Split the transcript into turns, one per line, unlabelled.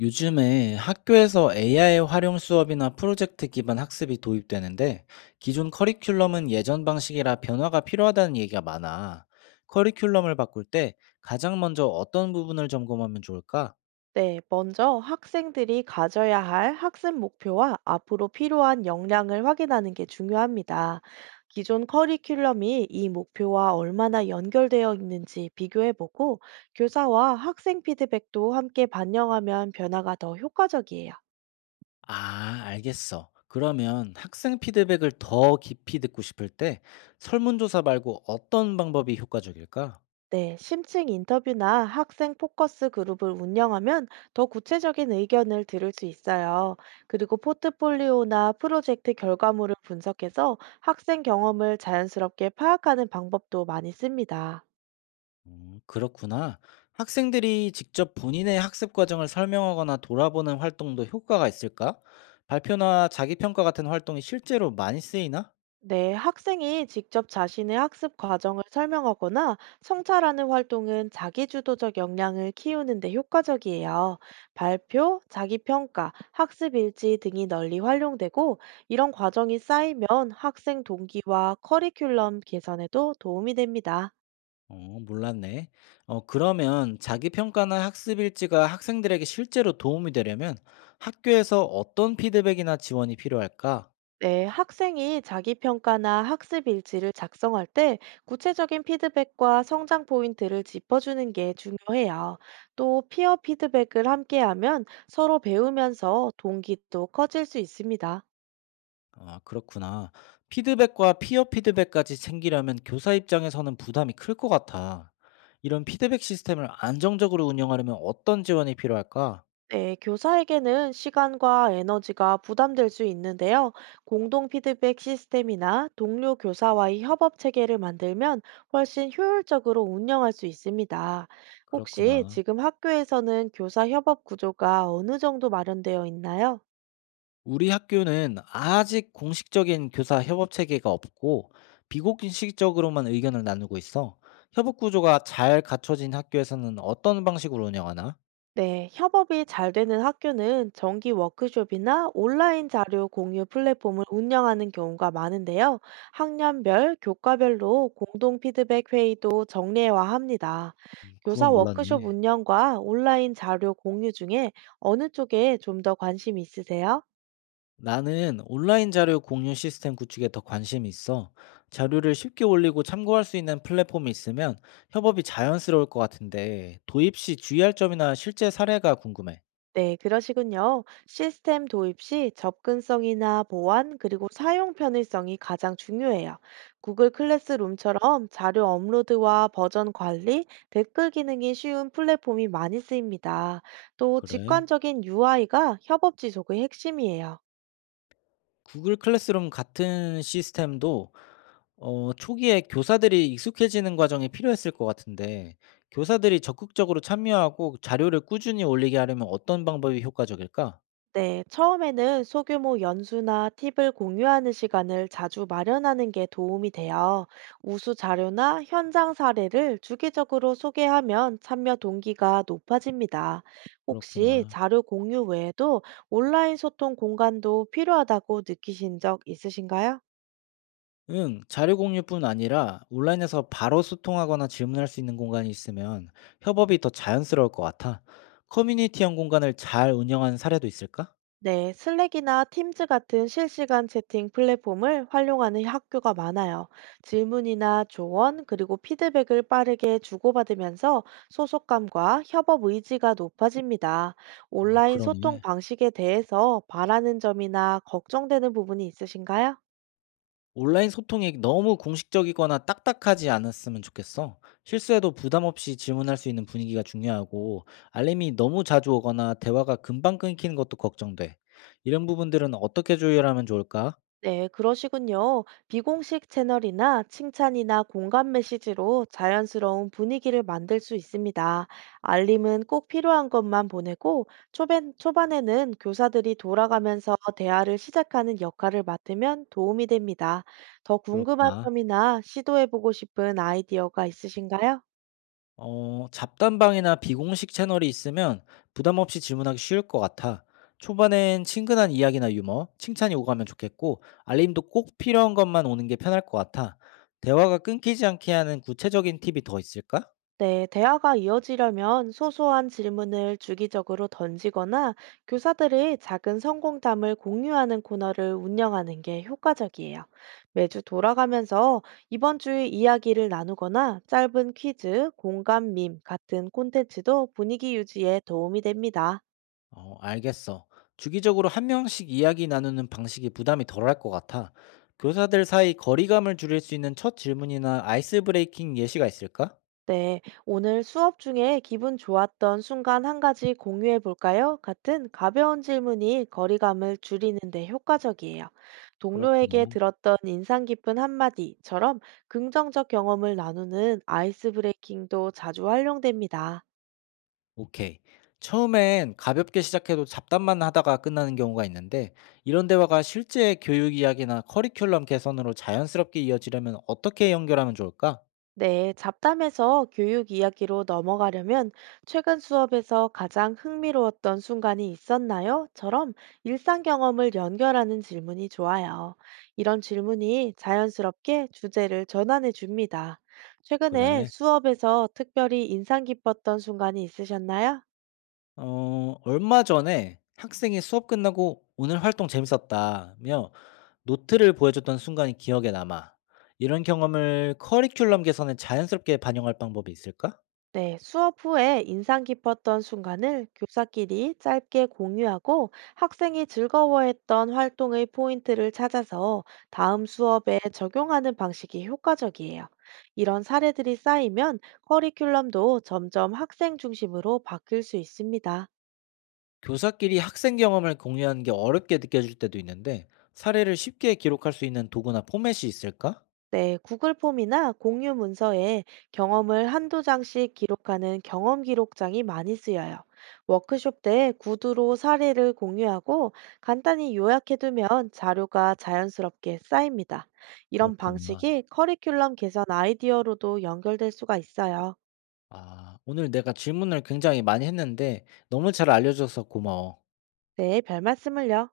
요즘에 학교에서 AI 활용 수업이나 프로젝트 기반 학습이 도입되는데 기존 커리큘럼은 예전 방식이라 변화가 필요하다는 얘기가 많아. 커리큘럼을 바꿀 때 가장 먼저 어떤 부분을 점검하면 좋을까?
네, 먼저 학생들이 가져야 할 학습 목표와 앞으로 필요한 역량을 확인하는 게 중요합니다. 기존 커리큘럼이 이 목표와 얼마나 연결되어 있는지 비교해보고 교사와 학생 피드백도 함께 반영하면 변화가 더 효과적이에요.
아, 알겠어. 그러면 학생 피드백을 더 깊이 듣고 싶을 때 설문조사 말고 어떤 방법이 효과적일까?
네, 심층 인터뷰나 학생 포커스 그룹을 운영하면 더 구체적인 의견을 들을 수 있어요. 그리고 포트폴리오나 프로젝트 결과물을 분석해서 학생 경험을 자연스럽게 파악하는 방법도 많이 씁니다.
그렇구나. 학생들이 직접 본인의 학습 과정을 설명하거나 돌아보는 활동도 효과가 있을까? 발표나 자기평가 같은 활동이 실제로 많이 쓰이나?
네, 학생이 직접 자신의 학습 과정을 설명하거나 성찰하는 활동은 자기주도적 역량을 키우는 데 효과적이에요. 발표, 자기평가, 학습 일지 등이 널리 활용되고 이런 과정이 쌓이면 학생 동기와 커리큘럼 개선에도 도움이 됩니다.
어, 몰랐네. 그러면 자기평가나 학습 일지가 학생들에게 실제로 도움이 되려면 학교에서 어떤 피드백이나 지원이 필요할까?
네, 학생이 자기 평가나 학습 일지를 작성할 때 구체적인 피드백과 성장 포인트를 짚어주는 게 중요해요. 또 피어 피드백을 함께하면 서로 배우면서 동기도 커질 수 있습니다.
아, 그렇구나. 피드백과 피어 피드백까지 챙기려면 교사 입장에서는 부담이 클 것 같아. 이런 피드백 시스템을 안정적으로 운영하려면 어떤 지원이 필요할까?
네, 교사에게는 시간과 에너지가 부담될 수 있는데요. 공동 피드백 시스템이나 동료 교사와의 협업 체계를 만들면 훨씬 효율적으로 운영할 수 있습니다. 혹시
그렇구나.
지금 학교에서는 교사 협업 구조가 어느 정도 마련되어 있나요?
우리 학교는 아직 공식적인 교사 협업 체계가 없고 비공식적으로만 의견을 나누고 있어. 협업 구조가 잘 갖춰진 학교에서는 어떤 방식으로 운영하나?
네, 협업이 잘 되는 학교는 정기 워크숍이나 온라인 자료 공유 플랫폼을 운영하는 경우가 많은데요. 학년별, 교과별로 공동 피드백 회의도 정례화합니다. 교사
그건
워크숍
몰랐네.
운영과 온라인 자료 공유 중에 어느 쪽에 좀 더 관심 있으세요?
나는 온라인 자료 공유 시스템 구축에 더 관심이 있어. 자료를 쉽게 올리고 참고할 수 있는 플랫폼이 있으면 협업이 자연스러울 것 같은데 도입 시 주의할 점이나 실제 사례가 궁금해.
네, 그러시군요. 시스템 도입 시 접근성이나 보안, 그리고 사용 편의성이 가장 중요해요. 구글 클래스룸처럼 자료 업로드와 버전 관리, 댓글 기능이 쉬운 플랫폼이 많이 쓰입니다. 또
그래.
직관적인 UI가 협업 지속의 핵심이에요.
구글 클래스룸 같은 시스템도 초기에 교사들이 익숙해지는 과정이 필요했을 것 같은데 교사들이 적극적으로 참여하고 자료를 꾸준히 올리게 하려면 어떤 방법이 효과적일까?
네, 처음에는 소규모 연수나 팁을 공유하는 시간을 자주 마련하는 게 도움이 돼요. 우수 자료나 현장 사례를 주기적으로 소개하면 참여 동기가 높아집니다. 혹시
그렇구나.
자료 공유 외에도 온라인 소통 공간도 필요하다고 느끼신 적 있으신가요?
응, 자료 공유뿐 아니라 온라인에서 바로 소통하거나 질문할 수 있는 공간이 있으면 협업이 더 자연스러울 것 같아. 커뮤니티형 공간을 잘 운영하는 사례도 있을까?
네, 슬랙이나 팀즈 같은 실시간 채팅 플랫폼을 활용하는 학교가 많아요. 질문이나 조언, 그리고 피드백을 빠르게 주고받으면서 소속감과 협업 의지가 높아집니다.
아,
온라인 소통
그러네.
방식에 대해서 바라는 점이나 걱정되는 부분이 있으신가요?
온라인 소통이 너무 공식적이거나 딱딱하지 않았으면 좋겠어. 실수해도 부담 없이 질문할 수 있는 분위기가 중요하고, 알림이 너무 자주 오거나 대화가 금방 끊기는 것도 걱정돼. 이런 부분들은 어떻게 조율하면 좋을까?
네, 그러시군요. 비공식 채널이나 칭찬이나 공감 메시지로 자연스러운 분위기를 만들 수 있습니다. 알림은 꼭 필요한 것만 보내고, 초반에는 교사들이 돌아가면서 대화를 시작하는 역할을 맡으면 도움이 됩니다. 더 궁금한
그렇구나.
점이나 시도해보고 싶은 아이디어가 있으신가요?
잡담방이나 비공식 채널이 있으면 부담 없이 질문하기 쉬울 것 같아. 초반엔 친근한 이야기나 유머, 칭찬이 오가면 좋겠고, 알림도 꼭 필요한 것만 오는 게 편할 것 같아. 대화가 끊기지 않게 하는 구체적인 팁이 더 있을까?
네, 대화가 이어지려면 소소한 질문을 주기적으로 던지거나 교사들이 작은 성공담을 공유하는 코너를 운영하는 게 효과적이에요. 매주 돌아가면서 이번 주의 이야기를 나누거나 짧은 퀴즈, 공감 밈 같은 콘텐츠도 분위기 유지에 도움이 됩니다.
어, 알겠어. 주기적으로 한 명씩 이야기 나누는 방식이 부담이 덜할 것 같아. 교사들 사이 거리감을 줄일 수 있는 첫 질문이나 아이스 브레이킹 예시가 있을까?
네, 오늘 수업 중에 기분 좋았던 순간 한 가지 공유해 볼까요? 같은 가벼운 질문이 거리감을 줄이는데 효과적이에요. 동료에게
그렇구나.
들었던 인상 깊은 한마디처럼 긍정적 경험을 나누는 아이스 브레이킹도 자주 활용됩니다.
오케이. 처음엔 가볍게 시작해도 잡담만 하다가 끝나는 경우가 있는데, 이런 대화가 실제 교육 이야기나 커리큘럼 개선으로 자연스럽게 이어지려면 어떻게 연결하면 좋을까?
네, 잡담에서 교육 이야기로 넘어가려면 최근 수업에서 가장 흥미로웠던 순간이 있었나요? 처럼 일상 경험을 연결하는 질문이 좋아요. 이런 질문이 자연스럽게 주제를 전환해 줍니다. 최근에
그래.
수업에서 특별히 인상 깊었던 순간이 있으셨나요?
얼마 전에 학생이 수업 끝나고 "오늘 활동 재밌었다."며 노트를 보여줬던 순간이 기억에 남아. 이런 경험을 커리큘럼 개선에 자연스럽게 반영할 방법이 있을까?
네, 수업 후에 인상 깊었던 순간을 교사끼리 짧게 공유하고 학생이 즐거워했던 활동의 포인트를 찾아서 다음 수업에 적용하는 방식이 효과적이에요. 이런 사례들이 쌓이면 커리큘럼도 점점 학생 중심으로 바뀔 수 있습니다.
교사끼리 학생 경험을 공유하는 게 어렵게 느껴질 때도 있는데 사례를 쉽게 기록할 수 있는 도구나 포맷이 있을까?
네, 구글 폼이나 공유 문서에 경험을 한두 장씩 기록하는 경험 기록장이 많이 쓰여요. 워크숍 때 구두로 사례를 공유하고 간단히 요약해두면 자료가 자연스럽게 쌓입니다. 이런
그렇구나.
방식이 커리큘럼 개선 아이디어로도 연결될 수가 있어요.
아 오늘 내가 질문을 굉장히 많이 했는데 너무 잘 알려줘서 고마워.
네, 별 말씀을요.